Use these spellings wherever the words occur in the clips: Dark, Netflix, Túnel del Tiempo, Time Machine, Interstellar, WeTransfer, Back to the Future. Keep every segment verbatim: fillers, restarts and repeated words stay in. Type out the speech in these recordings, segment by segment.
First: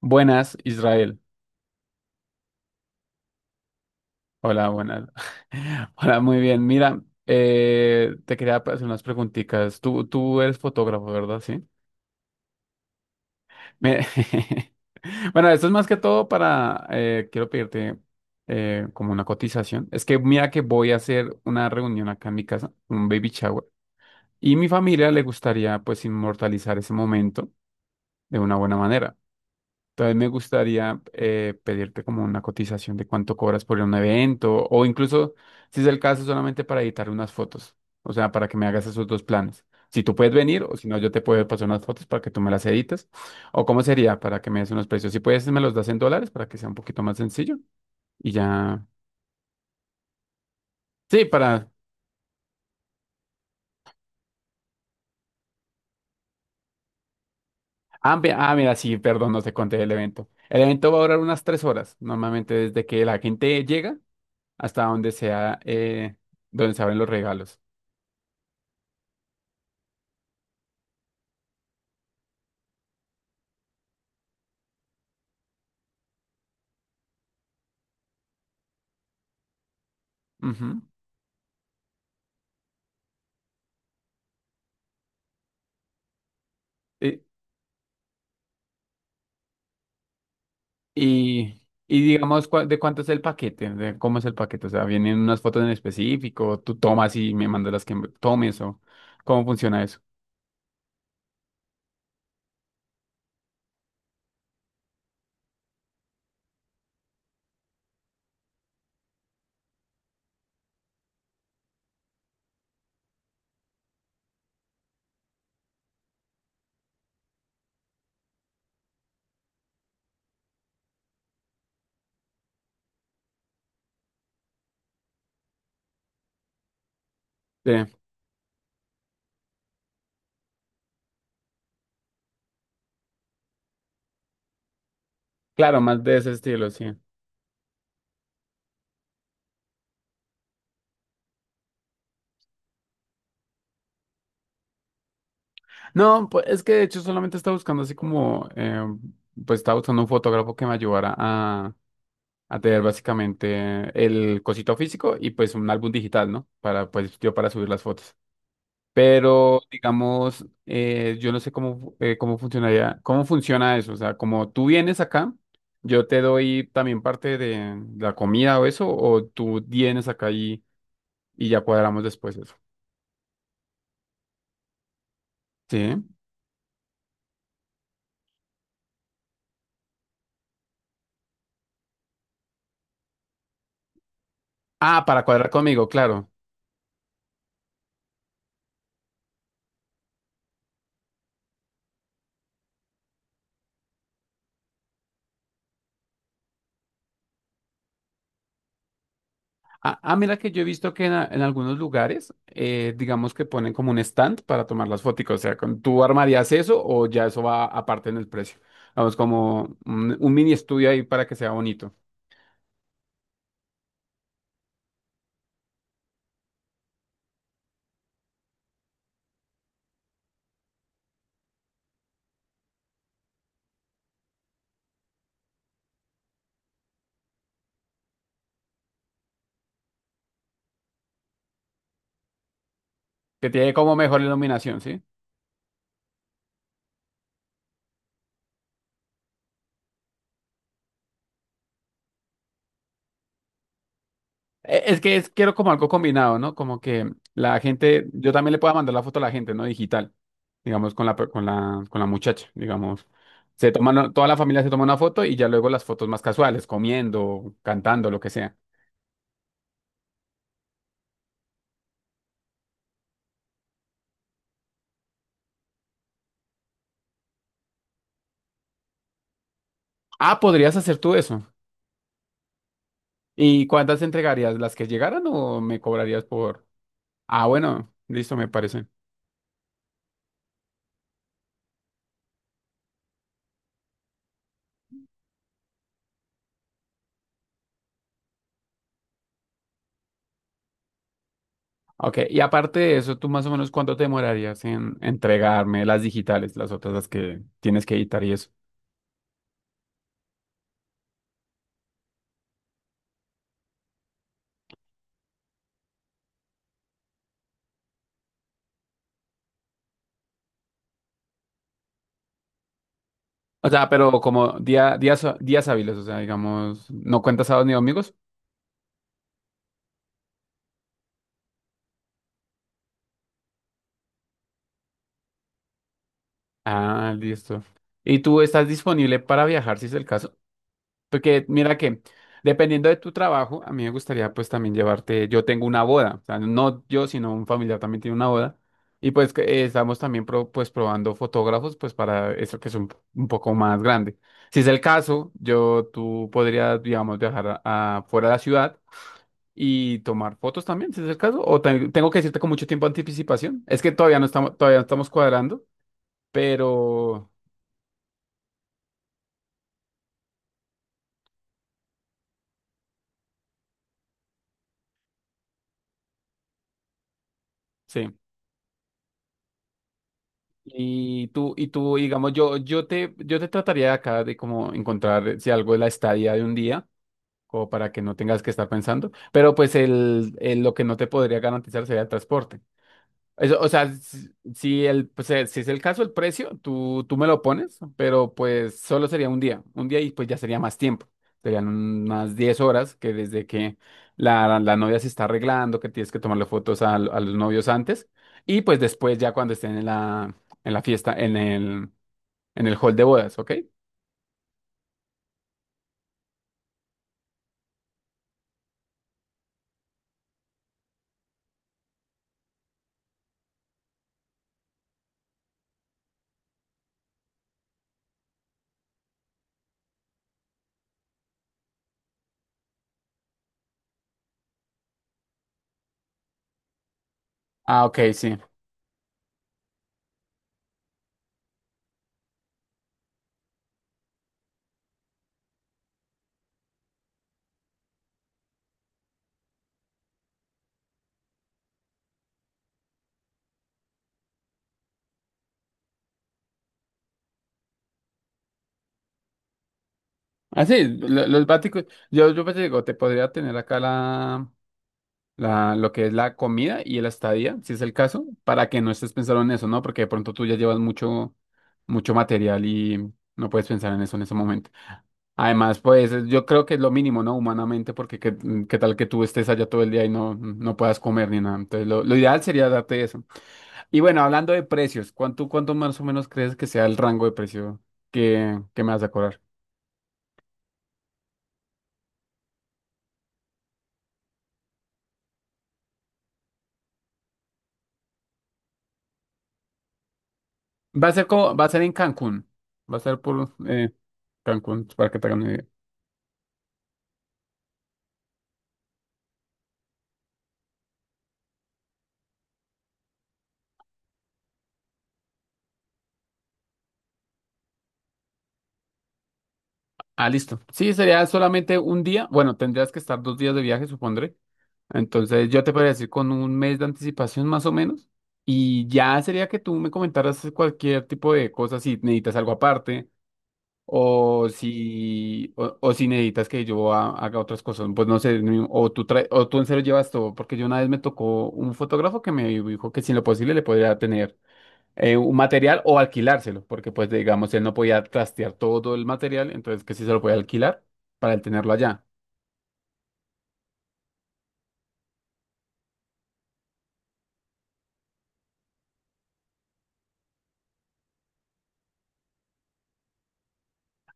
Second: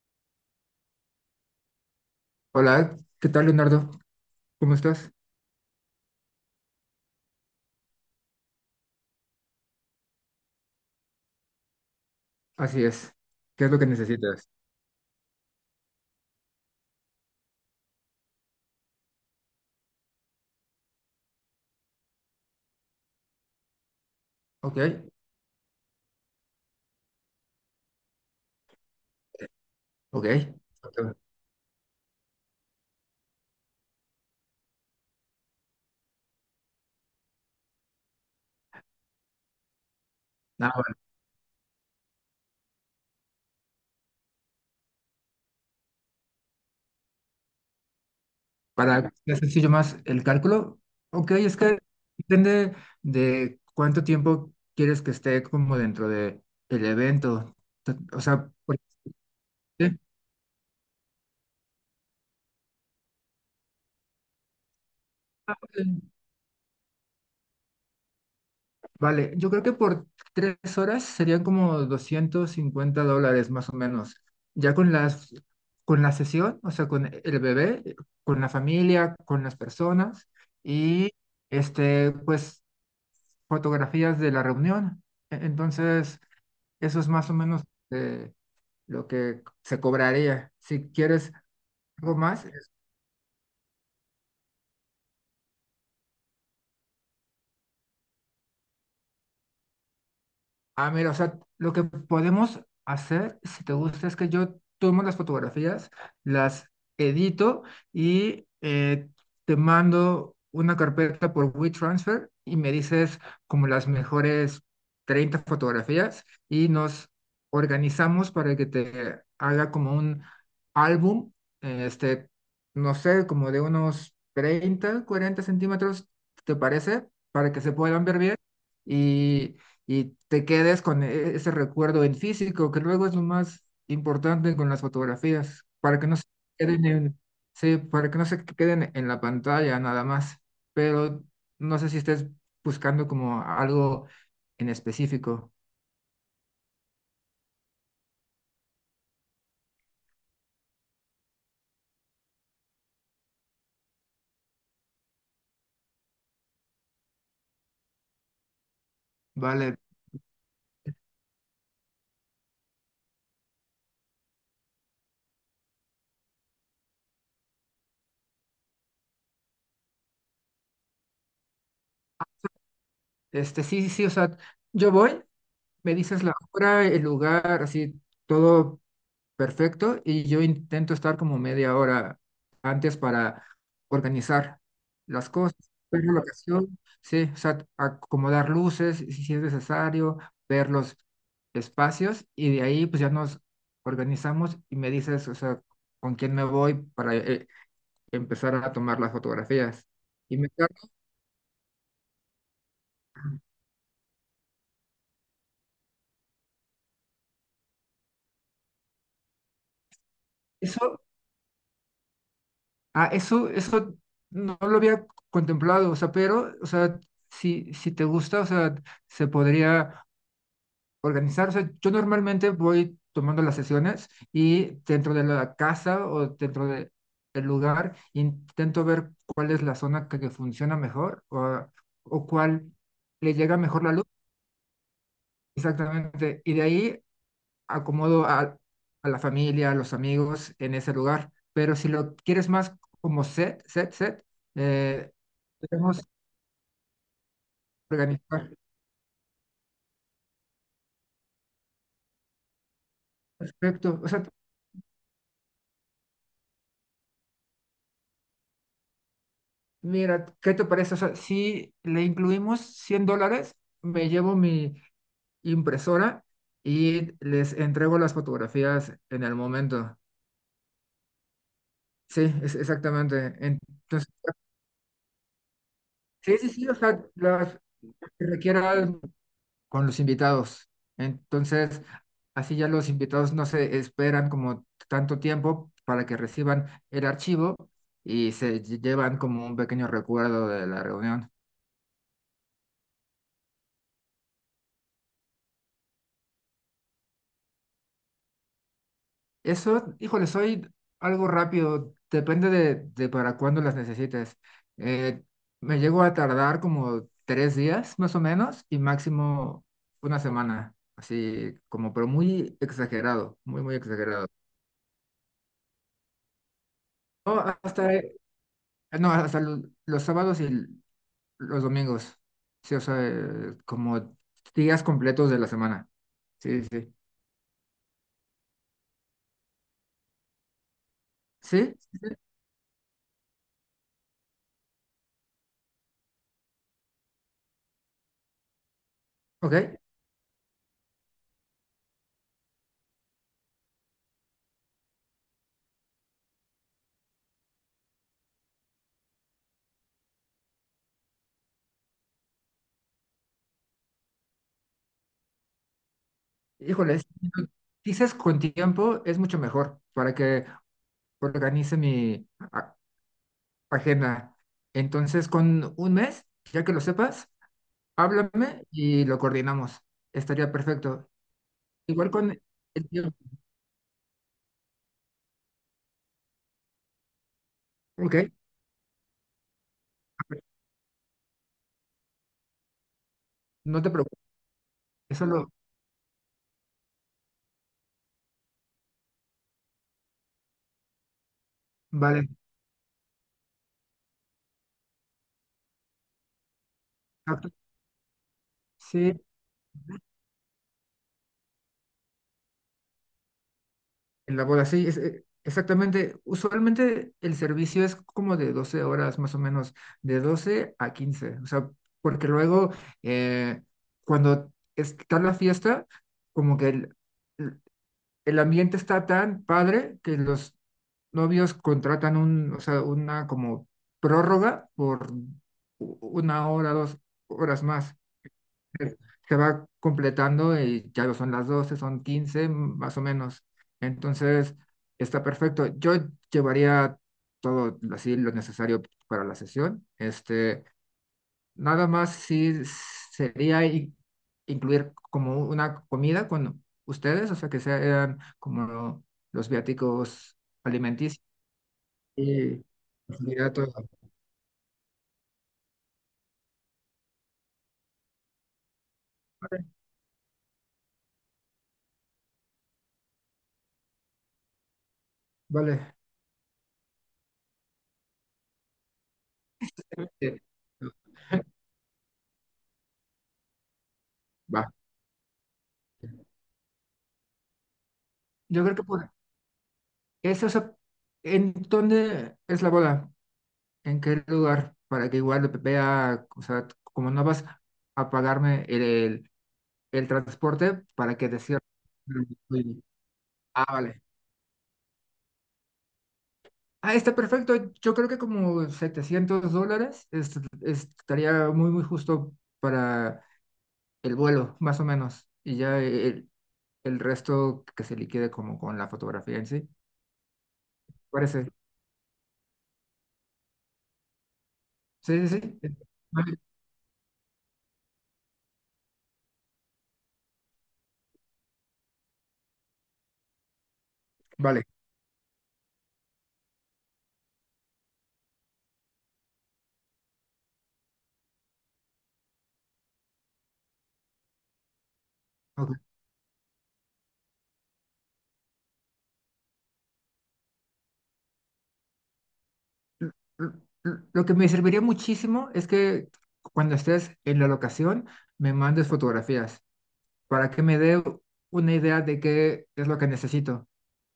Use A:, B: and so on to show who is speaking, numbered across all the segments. A: Buenas, Israel.
B: Hola, ¿qué tal, Leonardo?
A: Hola,
B: ¿Cómo
A: buenas.
B: estás?
A: Hola, muy bien. Mira, eh, te quería hacer unas preguntitas. Tú, tú eres fotógrafo, ¿verdad? Sí.
B: Así es. ¿Qué es lo que
A: Me-
B: necesitas?
A: Bueno, esto es más que todo para, eh, quiero pedirte eh, como una cotización. Es que mira que voy a hacer una reunión acá en mi casa, un baby shower, y mi
B: Ok,
A: familia le gustaría pues inmortalizar ese momento de una buena manera. También
B: ok,
A: me gustaría
B: ok.
A: eh, pedirte como una cotización de cuánto cobras por un evento o incluso, si es el caso, solamente para editar unas fotos. O sea, para que me hagas esos dos planes. Si tú puedes venir
B: Ah,
A: o si
B: bueno,
A: no, yo te puedo pasar unas fotos para que tú me las edites. O cómo sería para que me des unos precios. Si puedes, me los das en dólares para que sea un poquito más sencillo. Y ya.
B: para que sea sencillo más el cálculo.
A: Sí,
B: Ok, es
A: para...
B: que depende de cuánto tiempo quieres que esté como dentro de el evento. T-
A: Ah,
B: O
A: mi-
B: sea,
A: ah, mira,
B: por-
A: sí, perdón, no te conté el evento. El evento va a durar unas tres horas, normalmente desde que la gente llega hasta donde sea,
B: ¿Sí?
A: eh, donde se abren los regalos.
B: Vale, yo creo que por tres horas serían como doscientos cincuenta dólares más o menos. Ya con las, con la sesión, o sea, con el bebé, eh, con la familia, con las personas
A: Ujú.
B: y este, pues, fotografías de la reunión. E- Entonces, eso es
A: Y,
B: más o menos, eh, lo que se cobraría. Si quieres
A: y, y
B: algo más.
A: digamos, cua- ¿de cuánto es el paquete? ¿De cómo es el paquete? O sea, ¿vienen unas fotos en específico? ¿Tú tomas y me mandas las que me- tomes o cómo funciona eso?
B: Ah, mira, o sea, lo que podemos hacer, si te gusta, es que yo tomo las fotografías, las edito y, eh, te mando una carpeta por WeTransfer y me dices como las mejores treinta fotografías y nos organizamos para que te haga como un álbum, eh, este, no sé, como de unos treinta cuarenta centímetros. ¿Te parece? Para que
A: Sí,
B: se puedan ver bien. Y y te quedes con e- ese recuerdo en físico, que luego es lo más importante con las fotografías,
A: claro,
B: para
A: más
B: que
A: de
B: no se
A: ese estilo, sí.
B: queden en, sí, para que no se queden en la pantalla nada más. Pero no sé si estés buscando como algo en específico.
A: No, pues es que de hecho solamente estaba buscando así como, eh, pues estaba buscando un fotógrafo que me ayudara a, a tener básicamente el cosito físico y pues un álbum digital, ¿no? Para, pues yo para subir las fotos. Pero,
B: Vale,
A: digamos, eh, yo no sé cómo, fu- eh, cómo funcionaría, cómo funciona eso. O sea, como tú vienes acá, yo te doy también parte de la comida o eso, o tú vienes acá y, y ya cuadramos después eso.
B: este sí, sí, o sea, yo voy, me
A: Sí.
B: dices la hora, el lugar, así todo perfecto y yo intento estar como media hora antes para organizar
A: Ah, para
B: las
A: cuadrar
B: cosas,
A: conmigo,
B: ver la
A: claro.
B: locación, sí, o sea, acomodar luces si si es necesario, ver los espacios y de ahí pues ya nos organizamos y me dices, o sea, con quién me voy para, eh, empezar a tomar las fotografías.
A: Ah, ah, mira
B: Y me
A: que yo he
B: encargo-
A: visto que en, a- en algunos lugares, eh, digamos que ponen como un stand para tomar las fotos. O sea, con- ¿tú armarías eso o ya eso va aparte en el precio? Vamos, como un, un mini estudio
B: Eso,
A: ahí para que sea bonito.
B: ah, eso, eso no lo había contemplado, o sea. Pero, o sea, si, si te gusta, o sea, se podría organizar. O sea, yo normalmente voy tomando las sesiones y dentro de la casa o dentro de el lugar intento ver cuál es la zona que, que funciona mejor, o, o cuál le
A: Que
B: llega
A: tiene
B: mejor la
A: como
B: luz.
A: mejor iluminación, ¿sí?
B: Exactamente. Y de ahí acomodo a, a la familia, a los amigos en ese lugar. Pero si lo quieres más como set, set, set,
A: E- Es
B: eh,
A: que es, quiero como algo
B: podemos
A: combinado, ¿no? Como que la gente, yo
B: organizar.
A: también le pueda mandar la foto a la gente, ¿no? Digital, digamos, con la, per- con la, con la muchacha, digamos. Se
B: Perfecto. O
A: toman,
B: sea,
A: toda la familia se toma una foto y ya luego las fotos más casuales, comiendo, cantando, lo que sea.
B: mira, ¿qué te parece? O sea, si le incluimos cien dólares, me llevo mi impresora y les entrego las fotografías en el momento.
A: Ah, podrías hacer tú eso.
B: Sí, es exactamente.
A: ¿Y cuántas
B: Entonces,
A: entregarías? ¿Las que llegaran o me cobrarías
B: sí, sí,
A: por...?
B: sí, o sea,
A: Ah,
B: las
A: bueno,
B: que
A: listo, me parece.
B: requieran con los invitados. Entonces, así ya los invitados no se esperan como tanto tiempo para que reciban el archivo y se lle- llevan como un pequeño recuerdo de la reunión.
A: Ok, y aparte de eso, ¿tú más o menos cuánto te demorarías en entregarme las digitales, las otras, las que tienes que editar y eso?
B: Eso, híjole, soy algo rápido, depende de, de para cuándo las necesites. Eh, me llego a tardar como tres días más o menos y máximo una semana, así como, pero muy exagerado, muy,
A: O
B: muy
A: sea, pero
B: exagerado.
A: como día, días, días hábiles, o sea, digamos, ¿no
B: No,
A: cuentas sábados ni
B: hasta,
A: domingos?
B: eh, no, hasta lo- los sábados y l- los domingos, sí, o sea, eh, como días completos de la semana. Sí, sí.
A: Ah, listo. ¿Y tú estás disponible para viajar si es el caso? Porque
B: ¿Sí?
A: mira que,
B: ¿Sí?
A: dependiendo de tu trabajo, a mí me gustaría pues también llevarte, yo tengo una boda, o sea, no yo, sino un familiar también tiene una boda. Y pues que, eh,
B: Ok.
A: estamos también pro- pues probando fotógrafos pues para eso que es un, un poco más grande. Si es el caso, yo, tú podrías, digamos, viajar a- a fuera de la ciudad y tomar fotos también, si es el caso. O te- tengo que decirte con mucho tiempo de anticipación. Es que todavía no estamos, todavía no estamos cuadrando,
B: Híjole, sí,
A: pero
B: dices con tiempo es mucho mejor para que organice mi a- agenda. Entonces, con un mes, ya que lo sepas,
A: sí.
B: háblame y lo coordinamos. Estaría perfecto.
A: Y tú, y tú,
B: Igual con
A: digamos, yo, yo
B: el
A: te,
B: tiempo.
A: yo te trataría de acá de como encontrar si algo de la estadía de un día, como para que no
B: Ok,
A: tengas que estar pensando. Pero pues el, el- lo que no te podría garantizar sería el transporte. Eso, o
B: no te
A: sea,
B: preocupes.
A: si si el,
B: Eso
A: pues, eh,
B: lo
A: si es el caso, el precio, tú, tú me lo pones, pero pues solo sería un día, un día y pues ya sería más tiempo. Serían
B: vale.
A: unas diez horas que desde que la, la novia se está arreglando, que tienes que tomarle fotos a, a los
B: Exacto.
A: novios antes, y pues
B: Sí,
A: después ya cuando estén en la, en la fiesta, en el, en el hall de bodas, ¿ok?
B: en la boda, sí, es- eh, exactamente. Usualmente el servicio es como de doce horas más o menos, de doce a quince. O sea, porque luego, eh, cuando está la fiesta, como que el- el ambiente está tan padre que los novios contratan un, o sea, una como prórroga por u- una hora, dos horas
A: Ah,
B: más.
A: ok, sí.
B: Se se va completando y ya no son las doce, son quince más o menos. Entonces, está perfecto. Yo llevaría todo así lo necesario para la sesión. Este, nada más sí sería in- incluir como una comida con ustedes, o sea, que sean como los viáticos
A: Ah, sí,
B: alimenticios
A: lo- los váticos, yo, yo pues,
B: y
A: digo, te podría
B: comida
A: tener
B: toda.
A: acá la, la, lo que es la comida y el estadía, si es el caso, para que no estés pensando en
B: Vale,
A: eso, ¿no? Porque de pronto tú ya llevas mucho, mucho material y no puedes pensar en eso en ese momento. Además,
B: vale.
A: pues es- yo creo que es lo mínimo, ¿no? Humanamente, porque qué, qué tal que tú estés allá todo el día y no,
B: Este,
A: no puedas comer ni nada. Entonces, lo, lo ideal sería darte eso. Y bueno, hablando de
B: va.
A: precios, ¿cuánto, ¿cuánto más o menos crees que sea el rango de precio que,
B: Yo creo que
A: que me vas a
B: por
A: cobrar?
B: eso, o sea, ¿en dónde es la boda? ¿En qué lugar? Para que igual vea, o sea, como no vas a pagarme el, el, el transporte,
A: Va a
B: para
A: ser
B: que te
A: como,
B: cierre.
A: va a ser en Cancún. Va a ser por
B: Ah,
A: eh,
B: vale.
A: Cancún, para que te hagan una idea.
B: Ah, está perfecto. Yo creo que como setecientos dólares est- estaría muy, muy justo para el vuelo, más o menos. Y ya el, el resto que se liquide como con la fotografía en sí.
A: Ah, listo. Sí, sería
B: Parece.
A: solamente un día. Bueno, tendrías que estar dos días de viaje, supondré.
B: Sí, sí,
A: Entonces, yo
B: sí.
A: te podría decir con
B: Vale,
A: un mes de anticipación más o menos. Y ya sería que tú me comentaras cualquier tipo de cosas, si necesitas algo aparte o
B: vale,
A: si, o, o si necesitas que yo ha- haga otras cosas. Pues no sé, ni- o tú, trae- o tú en serio llevas todo, porque yo una vez me tocó un fotógrafo que me dijo que si en lo posible le podría tener eh, un
B: ok.
A: material o alquilárselo, porque pues digamos él no podía trastear todo el material, entonces que sí se lo podía alquilar para él tenerlo allá.
B: L- l- Lo que me serviría muchísimo es que cuando estés en la locación me mandes fotografías para que me dé una idea de qué es lo que necesito.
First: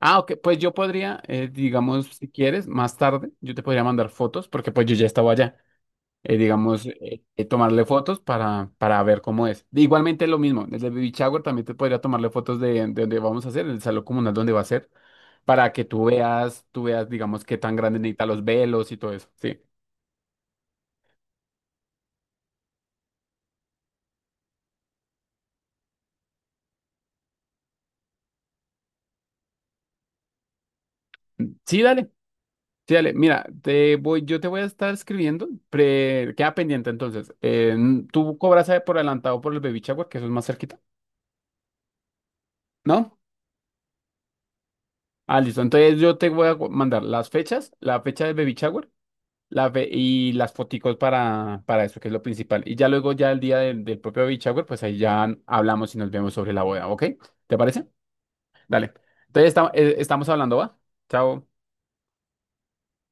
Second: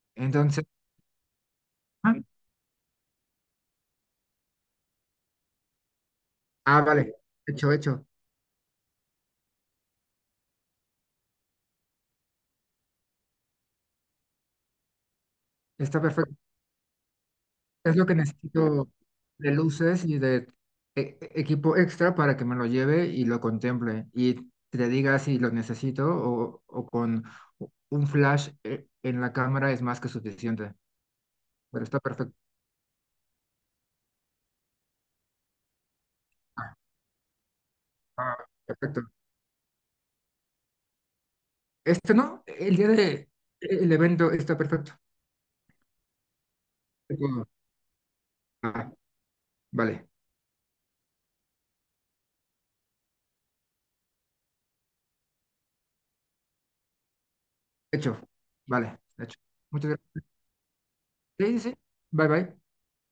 A: Ah, ok, pues
B: Entonces,
A: yo podría, eh, digamos,
B: ah,
A: si quieres, más tarde, yo te podría mandar fotos, porque pues yo ya estaba allá, eh,
B: ah,
A: digamos,
B: vale.
A: eh, eh,
B: Hecho,
A: tomarle
B: hecho.
A: fotos para, para ver cómo es. Igualmente lo mismo, desde el baby shower también te podría tomarle fotos de, de donde vamos a hacer, el salón comunal donde va a ser, para que
B: Está
A: tú
B: perfecto.
A: veas, tú veas, digamos, qué tan
B: Es
A: grande
B: lo que
A: necesita los
B: necesito
A: velos y todo eso,
B: de
A: sí.
B: luces y de e- e- equipo extra para que me lo lleve y lo contemple y te diga si lo necesito, o, o con un flash e- en la cámara es más que suficiente.
A: Sí,
B: Pero está
A: dale.
B: perfecto.
A: Sí, dale, mira, te voy, yo te voy a estar escribiendo, pre- queda
B: Ah,
A: pendiente entonces. Eh, n-
B: ah,
A: tú cobras eh, por
B: perfecto.
A: adelantado por el baby shower, que eso es más cerquita,
B: Este no, el día
A: ¿no?
B: de el evento está perfecto.
A: Ah, listo. Entonces yo te voy a gu- mandar las
B: Todo.
A: fechas, la fecha del baby shower,
B: Ah,
A: la fe-
B: vale,
A: y las foticos para, para eso, que es lo principal. Y ya luego, ya el día del, del propio baby shower, pues ahí ya hablamos y nos vemos sobre la boda, ¿ok? ¿Te parece?
B: hecho.
A: Dale.
B: Vale, hecho.
A: Entonces esta-
B: Muchas
A: eh,
B: gracias.
A: estamos hablando, ¿va?
B: Sí,
A: Chao.
B: sí, sí. Bye, bye.